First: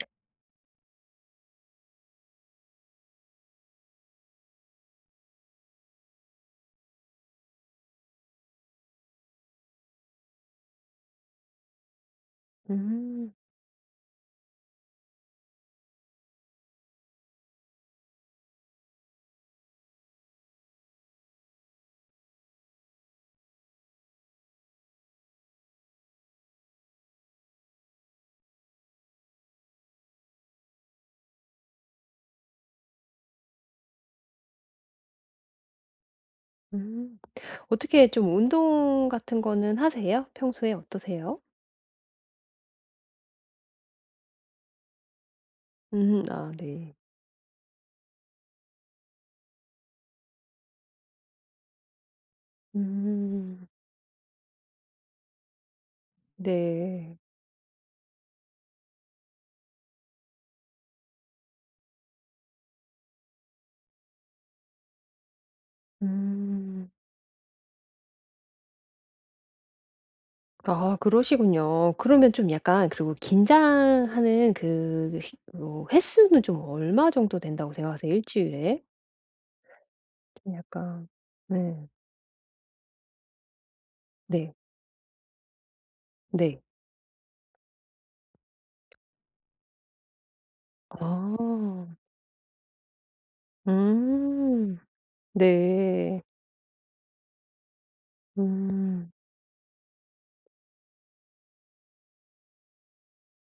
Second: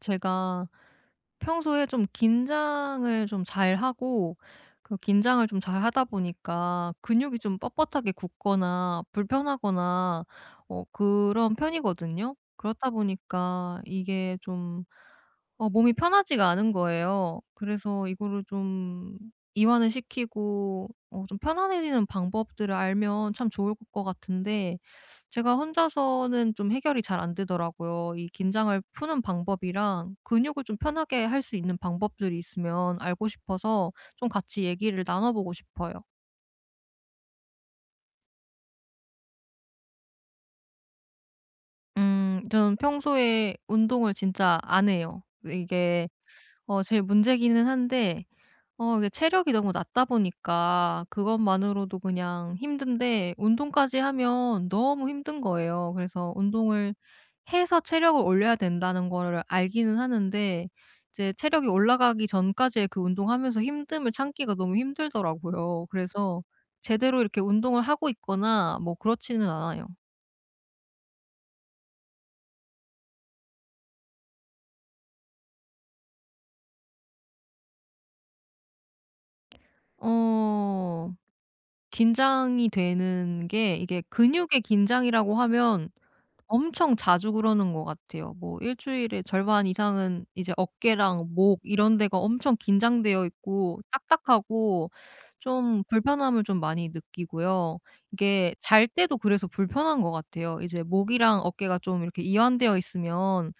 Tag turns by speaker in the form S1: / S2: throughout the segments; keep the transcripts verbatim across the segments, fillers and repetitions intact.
S1: 제가 평소에 좀 긴장을 좀 잘 하고 그 긴장을 좀 잘 하다 보니까 근육이 좀 뻣뻣하게 굳거나 불편하거나 어 그런 편이거든요. 그렇다
S2: 음.
S1: 보니까 이게 좀 어 몸이 편하지가 않은 거예요. 그래서 이거를 좀 이완을 시키고 어 좀 편안해지는 방법들을 알면 참 좋을 것 같은데 제가 혼자서는 좀 해결이 잘 안 되더라고요. 이 긴장을 푸는 방법이랑 근육을 좀 편하게 할 수 있는 방법들이 있으면 알고 싶어서 좀 같이 얘기를 나눠 보고 싶어요.
S2: 음 어떻게 좀 운동 같은 거는 하세요? 평소에 어떠세요?
S1: 음. 저는 평소에 운동을 진짜 안 해요. 왜 이게
S2: 음 아
S1: 어
S2: 네.
S1: 제일 문제기는 한데 어 이게 체력이 너무 낮다 보니까 그것만으로도 그냥 힘든데
S2: 음.
S1: 운동까지 하면 너무 힘든 거예요. 그래서 운동을
S2: 네.
S1: 해서 체력을 올려야 된다는 거를 알기는 하는데 이제 체력이 올라가기 전까지의 그 운동하면서 힘듦을 참기가 너무 힘들더라고요. 그래서
S2: 음.
S1: 제대로 이렇게 운동을 하고 있거나 뭐 그렇지는 않아요.
S2: 아 그러시군요. 그러면 좀 약간 그리고 긴장하는 그 휘 뭐 횟수는 좀 얼마 정도 된다고 생각하세요 일 주일에? 좀 약간
S1: 어
S2: 네.
S1: 긴장이 되는 게 이게
S2: 네.
S1: 근육의 긴장이라고 하면
S2: 네.
S1: 엄청 자주 그러는 것 같아요. 뭐 일 주일에 절반 이상은 이제 어깨랑 목
S2: 아.
S1: 이런 데가 엄청 긴장되어 있고
S2: 음
S1: 딱딱하고 좀
S2: 네.
S1: 불편함을 좀 많이 느끼고요. 이게 잘
S2: 음.
S1: 때도 그래서 불편한 것 같아요. 이제 목이랑 어깨가 좀 이렇게 이완되어 있으면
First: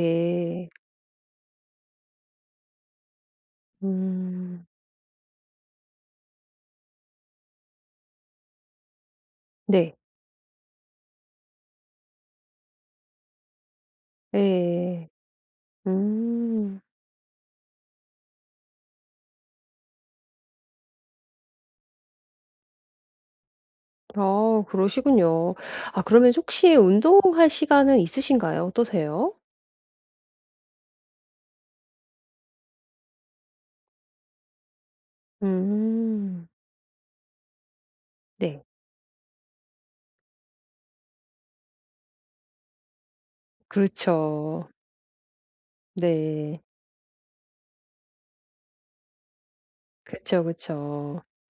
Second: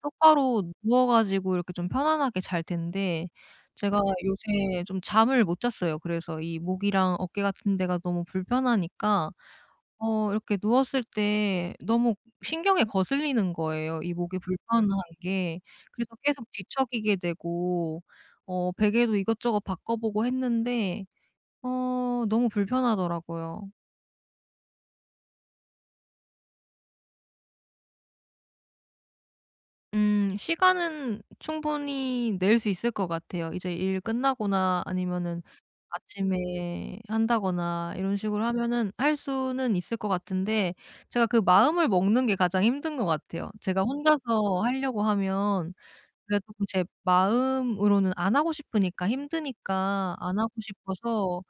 S1: 똑바로 누워 가지고 이렇게 좀 편안하게 잘 텐데 제가
S2: 음.
S1: 요새 좀 잠을 못 잤어요. 그래서 이 목이랑 어깨 같은 데가 너무 불편하니까
S2: 네.
S1: 어 이렇게 누웠을 때 너무 신경에 거슬리는 거예요 이 목에 불편한
S2: 네.
S1: 게. 그래서 계속
S2: 음.
S1: 뒤척이게 되고 어 베개도 이것저것 바꿔 보고 했는데 어 너무 불편하더라고요.
S2: 아 그러시군요. 아 그러면 혹시 운동할 시간은 있으신가요? 어떠세요?
S1: 음. 시간은 충분히 낼 수 있을 것 같아요. 이제 일 끝나거나 아니면은
S2: 음.
S1: 아침에 한다거나 이런 식으로
S2: 네.
S1: 하면은 할 수는 있을 것 같은데 제가 그 마음을 먹는 게 가장 힘든 것 같아요. 제가 혼자서
S2: 그렇죠.
S1: 하려고 하면 그래도
S2: 네.
S1: 쪼끔 제 마음으로는 안 하고 싶으니까 힘드니까 안
S2: 그쵸.
S1: 하고
S2: 그쵸.
S1: 싶어서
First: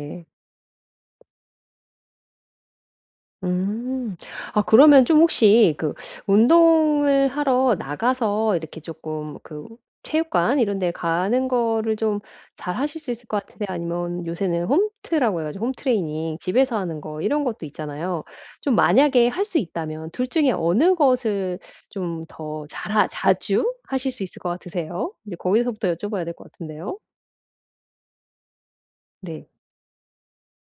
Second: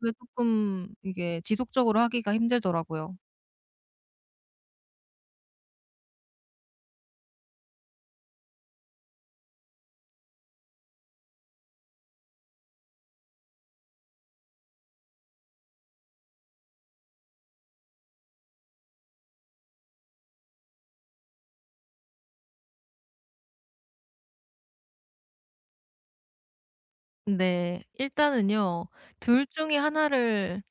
S1: 그게 쪼끔 이게 지속적으로 하기가 힘들더라고요.
S2: 음. 아 그러면 좀 혹시 그 운동을 하러 나가서 이렇게 쪼끔 그 체육관 이런 데 가는 거를 좀 잘하실 수 있을 것 같으세요, 아니면 요새는 홈트라고 해 가지고 홈 트레이닝 집에서 하는 거 이런 것도 있잖아요. 좀 만약에 할 수 있다면 둘 중에 어느 것을 좀 더 잘 하 자주 하실 수 있을 것 같으세요? 이제 거기서부터 여쭤 봐야 될 것 같은데요.
S1: 네. 일단은요. 둘
S2: 네.
S1: 중에 하나 를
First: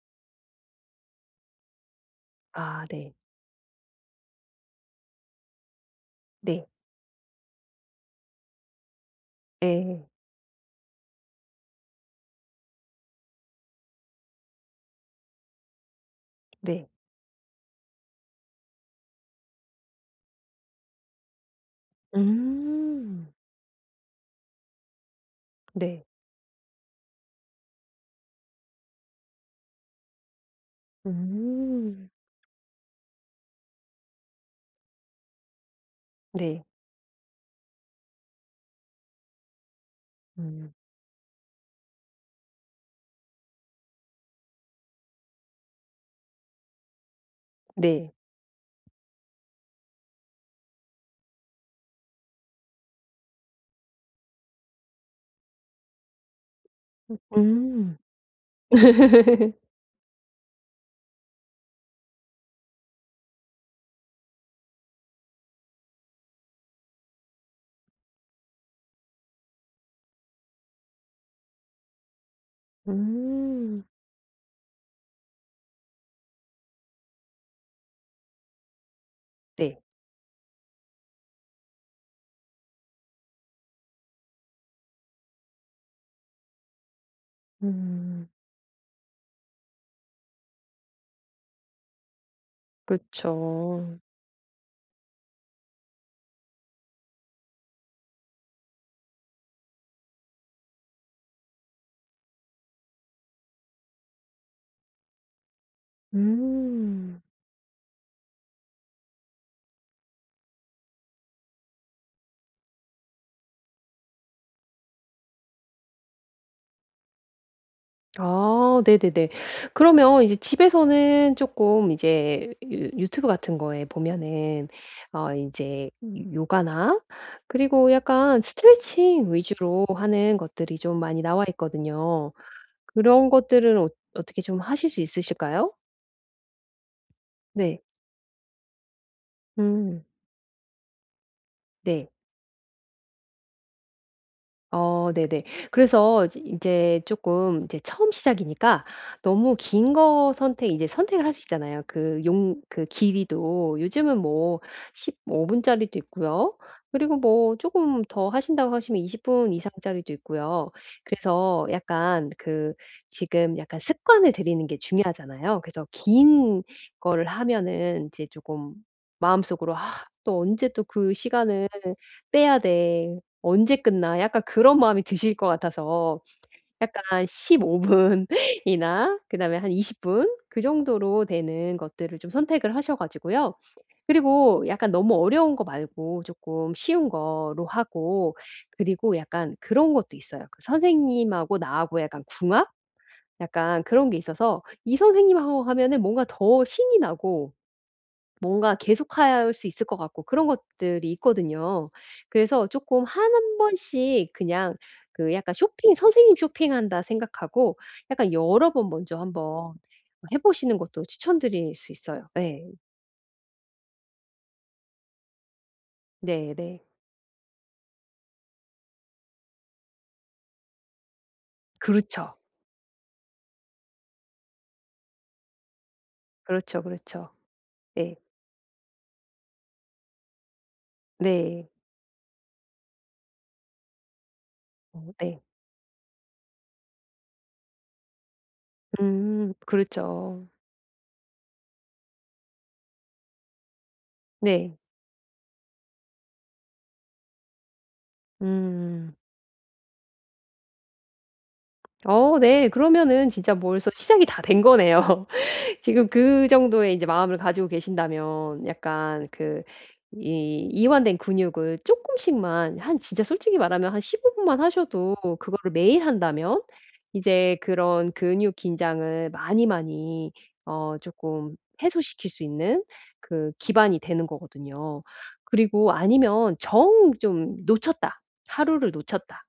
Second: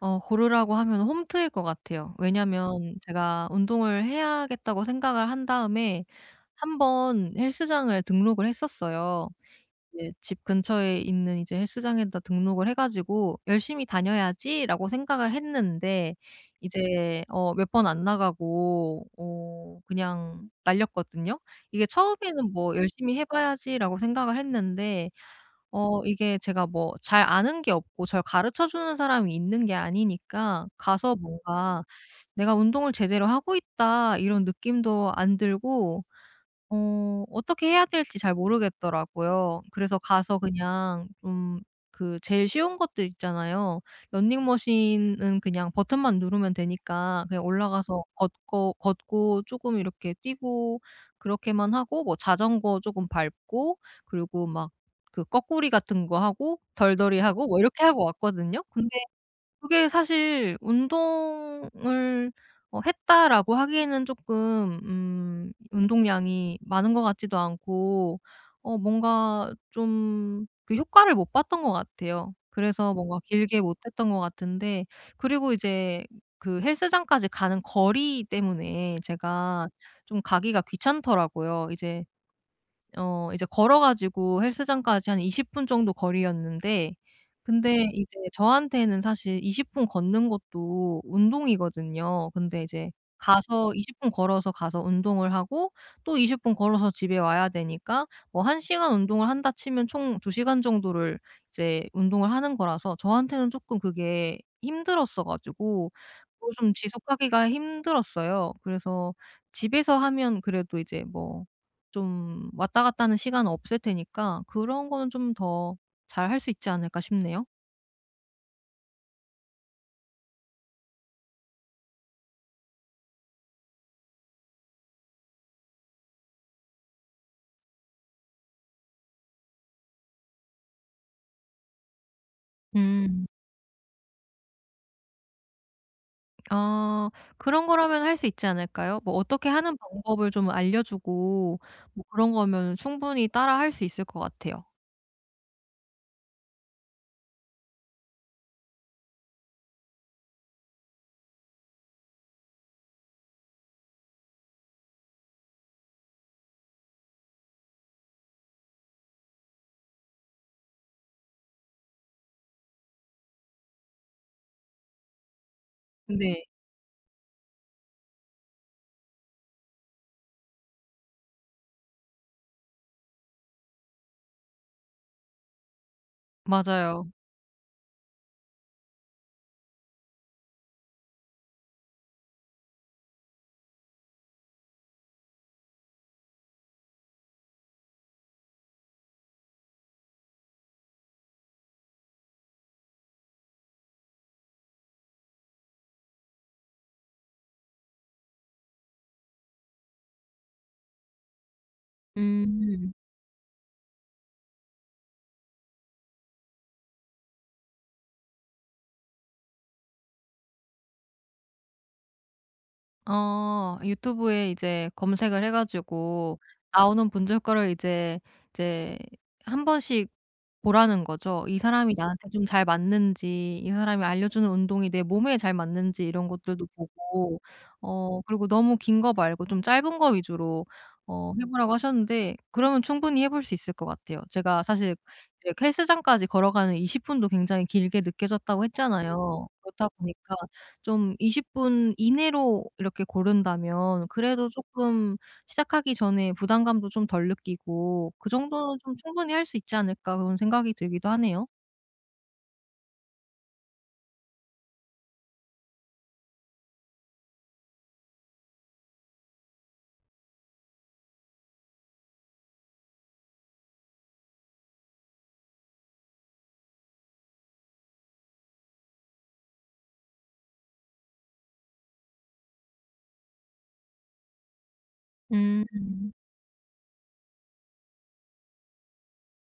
S1: 어 고르라고 하면 홈트일 것 같아요.
S2: 아
S1: 왜냐하면
S2: 네.
S1: 제가 운동을 해야겠다고 생각을 한 다음에
S2: 네.
S1: 한번 헬스장을 등록을 했었어요.
S2: 예.
S1: 이제 집 근처에 있는 이제 헬스장에다 등록을 해 가지고 '열심히 다녀야지.'라고 생각을 했는데
S2: 네.
S1: 이제 어 몇 번 안 나가고 어 그냥 날렸거든요? 이게 처음에는 뭐 '열심히 해
S2: 음.
S1: 봐야지.'라고 생각을 했는데 어
S2: 네.
S1: 이게 제가 뭐 잘 아는 게 없고 절 가르쳐 주는 사람이 있는 게 아니니까 가서 뭔가
S2: 음.
S1: '내가 운동을 제대로 하고 있다.' 이런 느낌도 안 들고
S2: 네.
S1: 어 어떻게 해야 될지 잘 모르겠더라고요. 그래서 가서
S2: 음.
S1: 그냥 좀 그 제일 쉬운 것들 있잖아요. 러닝 머신은 그냥 버튼만 누르면 되니까 그냥 올라가서
S2: 네.
S1: 걷고 걷고 쪼끔 이렇게 뛰고 그렇게만 하고 뭐 자전거 쪼금 밟고 그리고 막 그 꺼꾸리 같은 거 하고 덜덜이 하고 뭐 이렇게
S2: 음.
S1: 하고 왔거든요. 근데 그게 사실 '운동을 어 했다.'라고 하기에는 쪼끔 음 운동량이 많은 것 같지도 않고 어 뭔가 좀 그 효과를 못 봤던 것 같아요. 그래서 뭔가 길게 못
S2: 음.
S1: 했던 것 같은데 그리고 이제 그 헬스장까지 가는 거리 때문에 제가
S2: 네.
S1: 좀 가기가 귀찮더라고요. 이제 어 이제 걸어 가지고 헬스장까지 한 이십 분 정도 거리였는데 근데 이제
S2: 음.
S1: 저한테는 사실 이십 분 걷는 것도 운동이거든요. 근데 이제 가서
S2: 그쵸.
S1: 이십 분 걸어서 가서 운동을 하고 또 이십 분 걸어서 집에 와야 되니까 뭐 한 시간 운동을 한다 치면 총 두 시간 정도를 이제 운동을 하는 거라서 저한테는 쪼끔 그게 힘들었어 가지고 그거 좀
S2: 음.
S1: 지속하기가 힘들었어요. 그래서 집에서 하면 그래도 이제 뭐 좀 왔다 갔다 하는 시간은 없을 테니까 그런 거는 좀 더 잘 할 수 있지 않을까 싶네요.
S2: 아 네네네. 그러면 이제 집에서는 쪼끔 이제 유 유튜브 같은 거에 보면은 어 인제 요 요가나 그리고 약간 스트레칭 위주로 하는 것들이 좀 많이 나와 있거든요.
S1: 음.
S2: 그런 것들은 어 어떻게 좀 하실 수 있으실까요?
S1: 어. 그런
S2: 네.
S1: 거라면 할 수 있지 않을까요? 뭐 어떻게 하는
S2: 음.
S1: 방법을 좀 알려 주고 뭐
S2: 네.
S1: 그런 거면은 충분히 따라 할 수 있을 것 같아요.
S2: 어. 네네. 그래서 이즈 인제 조금 인제 처음 시작이니까 너무 긴 거 선택 인제 선택을 하시잖아요 그 용 그 길이도. 요즘은 뭐 십오 분짜리도 있고요. 그리고 뭐 조금 더 하신다고 하시면 이십 분 이상짜리도 있고요. 그래서 약간 그 지금 약간 습관을 들이는 게 중요하잖아요. 그래서
S1: 네.
S2: 긴 걸 하면은 이제 조금 마음 속으로 '아 또 언제 또 그 시간을 빼야 돼.' '언제 끝나.' 약간 그런 마음이 드실 것 같아서
S1: 맞아요.
S2: 약간 십오 분이나 그 다음에 한 이십 분 그 정도로 되는 것들을 좀 선택을 하셔 가지고요. 그리고 약간 너무 어려운 거 말고 쪼끔 쉬운 거로 하고 그리고 약간 그런 것도 있어요. 그 선생님하고 나하고 약간 궁합? 약간 그런 게 있어서 이 선생님하고 하면은 뭔가 더 신이 나고 뭔가 계속할 수 있을 것 같고 그런 것들이 있거든요. 그래서
S1: 음.
S2: 쪼끔 한 번씩 그냥 그 약간 쇼핑 '선생님 쇼핑한다.' 생각하고 약간 여러 번 먼저 한번 해 보시는 것도 추천드릴 수 있어요. 네.
S1: 어. 유튜브에 이제 검색을 해 가지고
S2: 네네.
S1: 나오는 분조 효과를 이제 이제 한번씩 보라는 거죠. 이 사람이 나한테
S2: 그렇죠.
S1: 좀 잘 맞는지 이 사람이 알려 주는 운동이 내 몸에 잘 맞는지 이런 것들도
S2: 그렇죠. 그렇죠.
S1: 보고
S2: 네.
S1: 어 그리고 너무 긴 거 말고 좀 짧은 거 위주로 어 해
S2: 네.
S1: 보라고 하셨는데 그러면 충분히 해 볼 수 있을 것 같아요. 제가 사실
S2: 어 네.
S1: 이렇게 헬스장까지 걸어가는 이십 분도 굉장히 길게 느껴졌다고 했잖아요.
S2: 음
S1: 그렇다 보니까
S2: 그렇죠.
S1: 좀 이십 분 이내로 이렇게 고른다면 그래도
S2: 네.
S1: 쪼끔 시작하기 전에 부담감도 좀 덜 느끼고 '그 정도는 좀
S2: 음.
S1: 충분히 할 수 있지 않을까.' 그런 생각이 들기도 하네요.
S2: 어 네. 그러면은 진짜 벌써 시작이 다 된 거네요. 지금 그 정도의 이제 마음을 가지고 계신다면 약간 그 이 이완된 근육을 쪼끔씩만 한 진짜 솔직히 말하면 한 십오 분만 하셔도 그거를 매일 한다면 이제 그런 근육 긴장을 많이 많이 어 쪼끔 해소시킬 수 있는 그 기반이 되는 거거든요. 그리고
S1: 음.
S2: 아니면 정 좀 '놓쳤다. 하루를 놓쳤다.'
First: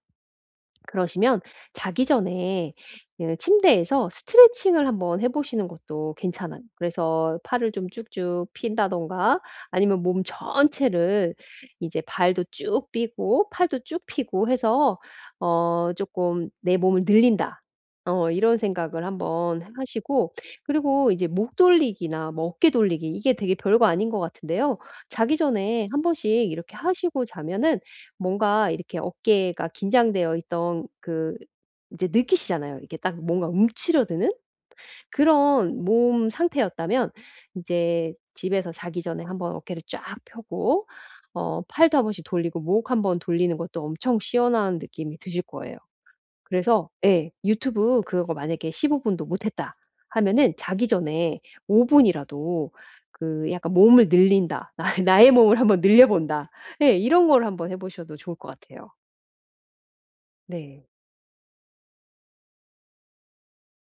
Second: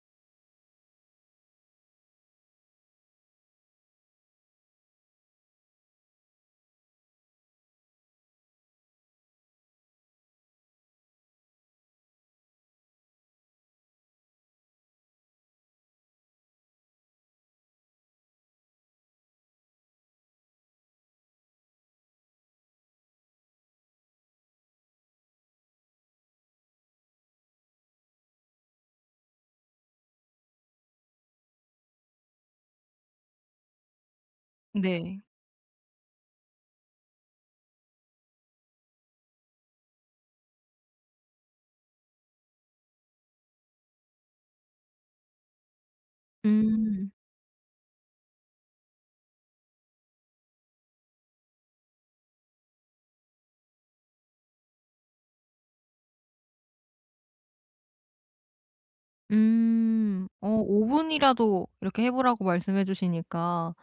S2: 그러시면 자기 전에 이 침대에서 스트레칭을 한번 해 보시는 것도 괜찮아요. 그래서 팔을 좀 쭉쭉 편다든가 아니면 몸 전체를 이제 발도 쭉 펴고 팔도 쭉 펴고 해서 어 쪼끔 '내 몸을 늘린다.' 어 이런 생각을 한번 하 하시고 그리고 이제 목 돌리기나 뭐 어깨 돌리기 이게 되게 별거 아닌 것 같은데요. 자기 전에 한번씩 이렇게 하시고 자면은 뭔가 이렇게 어깨가 긴장되어 있던 그 이제 느끼시잖아요. 이게 딱 뭔가 움츠러드는?
S1: 네.
S2: 그런 몸 상태였다면 이제 집에서 자기 전에 한번 어깨를 쫙 펴고 어 팔도 한번씩 돌리고 목 한번 돌리는 것도 엄청 시원한 느낌이 드실 거예요. 그래서
S1: 음.
S2: 예 유튜브 그거 만약에 십오 분도 못 했다 하면은 자기 전에 오 분이라도 그 약간 '몸을 늘린다. 아 이 나의 몸을 한번 늘려본다.' 예. 이런 거를 한번 해 보셔도 좋을 것 같아요.
S1: 음 어
S2: 네.
S1: 오 분이라도 이렇게 해 보라고 말씀해 주시니까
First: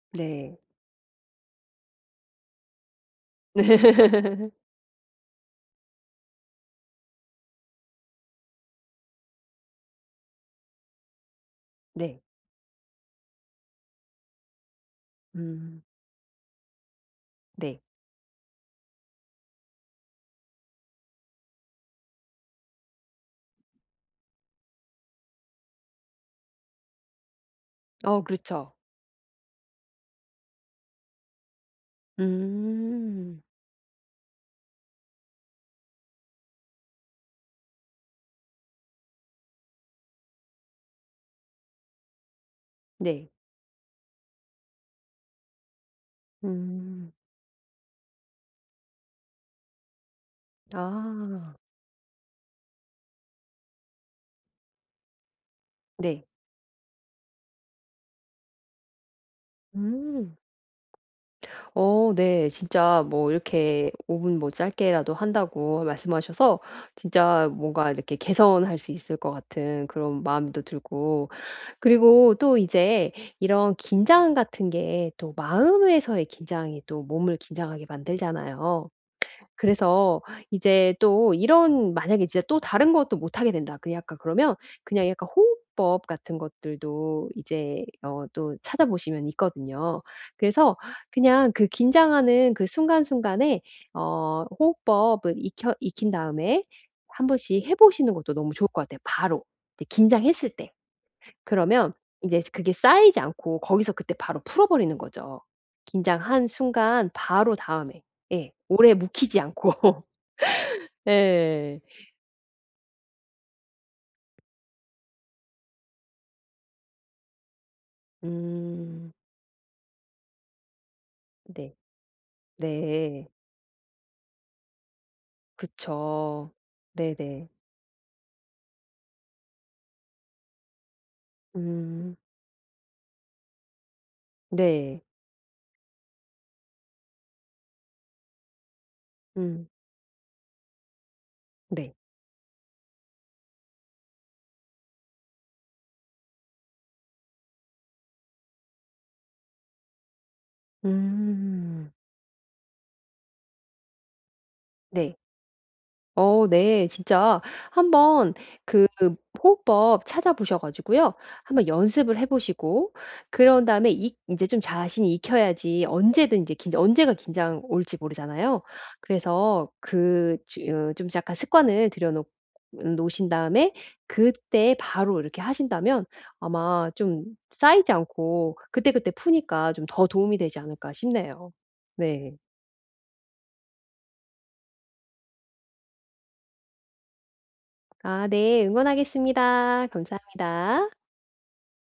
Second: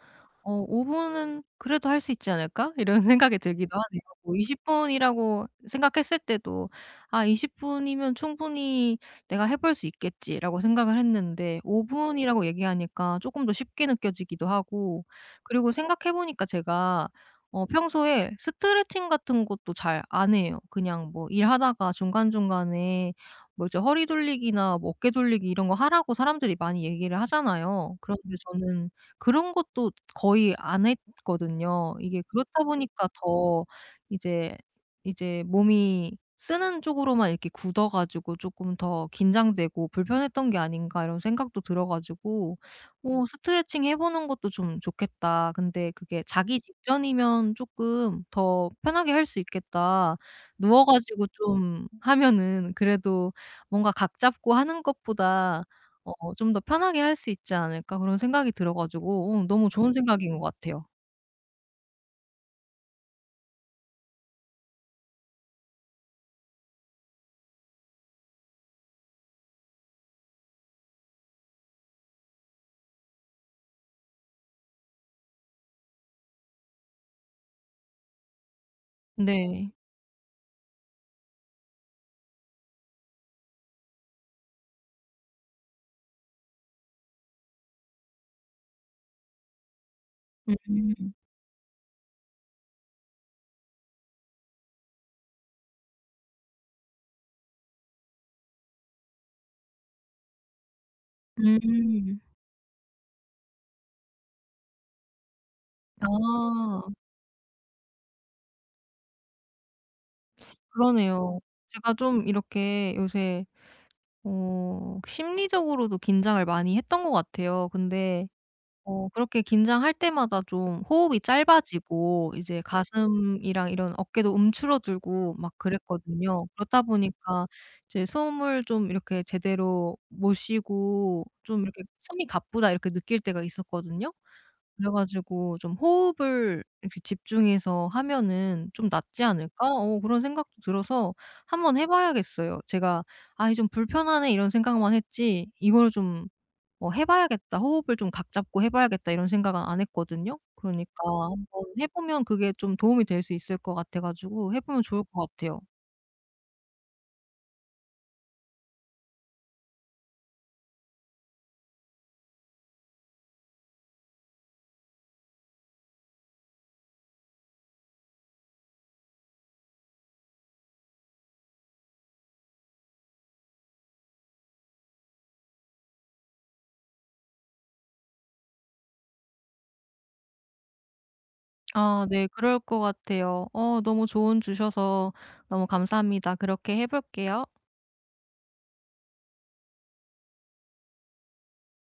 S1: 어
S2: 네.
S1: '오 분은 그래도 할 수 있지 않을까?' 이런 생각이 들기도 하네요. 뭐 이십 분이라고 생각했을 때도 '아 이십 분이면 충분히 내가 해 볼 수 있겠지.'라고 생각을 했는데 오
S2: 네.
S1: 분이라고 얘기하니까 조금 더 쉽게 느껴지기도 하고, 그리고
S2: 음.
S1: 생각해 보니까 제가 어
S2: 네.
S1: 평소에 스트레칭 같은 것도 잘 안 해요. 그냥 뭐 일하다가 중간중간에 뭐 이제 허리 돌리기나 뭐 어깨 돌리기 이런 거 하라고 사람들이 많이 얘기를 하잖아요.
S2: 어
S1: 그런데
S2: 그렇죠.
S1: 저는 그런 것도 거의 안 했거든요. 이게 그렇다 보니까
S2: 음.
S1: 더 이제, 이제 '몸이 쓰는 쪽으로만 이렇게 굳어 가지고 조금 더 긴장되고 불편했던 게 아닌가.' 이런 생각도 들어 가지고 어
S2: 네.
S1: '스트레칭해보는 것도 좀 좋겠다. 근데 그게 자기
S2: 음.
S1: 직전이면 쪼끔 더 편하게 할 수 있겠다. 누워 가지고
S2: 아.
S1: 좀 하면은 그래도 뭔가 각 잡고 하는 것보다
S2: 네.
S1: 어 좀 더 편하게 할 수 있지 않을까?' 그런 생각이 들어 가지고 어 너무 좋은
S2: 음.
S1: 생각인 거 같아요.
S2: 어 네. 진짜 뭐 이렇게 오 분 뭐 짧게라도 한다고 말씀하셔서 진짜 뭔가 이렇게 개선할 수 있을 것 같은 그런 마음도 들고 그리고 또 이제 이런 긴장 같은 게 또 마음에서의 긴장이 또 몸을 긴장하게 만들잖아요.
S1: 네.
S2: 그래서 이제 또 이런 만약에 진짜 또 '다른 것도 못하게 된다.' 그 약간 그러면 그냥 약간 호흡법 같은 것들도 이제 어 또 찾아 보시면 있거든요.
S1: 음
S2: 그래서
S1: 음.
S2: 그냥 그 긴장하는 그 순간순간에 어 호흡법은 익혀 익힌 다음에 한번씩 해 보시는 것도 너무 좋을 것 같아요 바로, 네 긴장했을 때. 그러면
S1: 음.
S2: 인제 그게 쌓이지 않고 거기서 그때 바로 풀어 버리는 거죠, 긴장한
S1: 아.
S2: 순간 바로 다음에. 예 오래 묵히지 않고.
S1: 그러네요.
S2: 예.
S1: 제가 좀 이렇게 요새 어 심리적으로도 긴장을 많이 했던 것 같아요. 근데 어
S2: 음.
S1: 그렇게 긴장할 때마다 좀 호흡이
S2: 네.
S1: 짧아지고 이제
S2: 네.
S1: 가슴이랑 이런 어깨도 움츠러 들고 막 그랬거든요.
S2: 그쵸.
S1: 그렇다 보니까
S2: 네네.
S1: 이제 숨을 좀 이렇게 제대로 못 쉬고 좀 이렇게
S2: 음.
S1: '숨이 가쁘다.' 이렇게 느낄 때가 있었거든요. 그래
S2: 네.
S1: 가지고 좀 '호흡을 이렇게 집중해서 하면은 좀 낫지
S2: 음.
S1: 않을까?' 어 그런 생각도 들어서 한번 해
S2: 네.
S1: 봐야겠어요. 제가 '아이 좀 불편하네.' 이런 생각만 했지 '이걸 좀 뭐 해 봐야겠다. 호흡을 좀 각 잡고 해 봐야겠다.' 이런 생각은 안 했거든요. 그러니까 한번 해
S2: 음.
S1: 보면 그게 좀 도움이 될 수 있을 거 같아 가지고 해 보면 좋을
S2: 네.
S1: 것 같아요.
S2: 어 네. 진짜 한번 그 호흡법 찾아 보셔 가지고요 한번 연습을 해 보시고 그런 다음에 이 이제 좀 자신이 익혀야지 언제든지 긴장 언제가 긴장 올지 모르잖아요? 그래서 그 즈 으 약간 습관을 들여놓 놓으신 다음에 그때 바로 이렇게 하신다면 아마 좀 쌓이지 않고 그때그때 푸니까 좀 더 도움이 되지 않을까 싶네요,
S1: 아 네
S2: 네.
S1: 그럴 거 같아요. 어 너무 조언 주셔서 너무 감사합니다. 그렇게 해 볼게요.
S2: 아 네 응원하겠습니다. 감사합니다.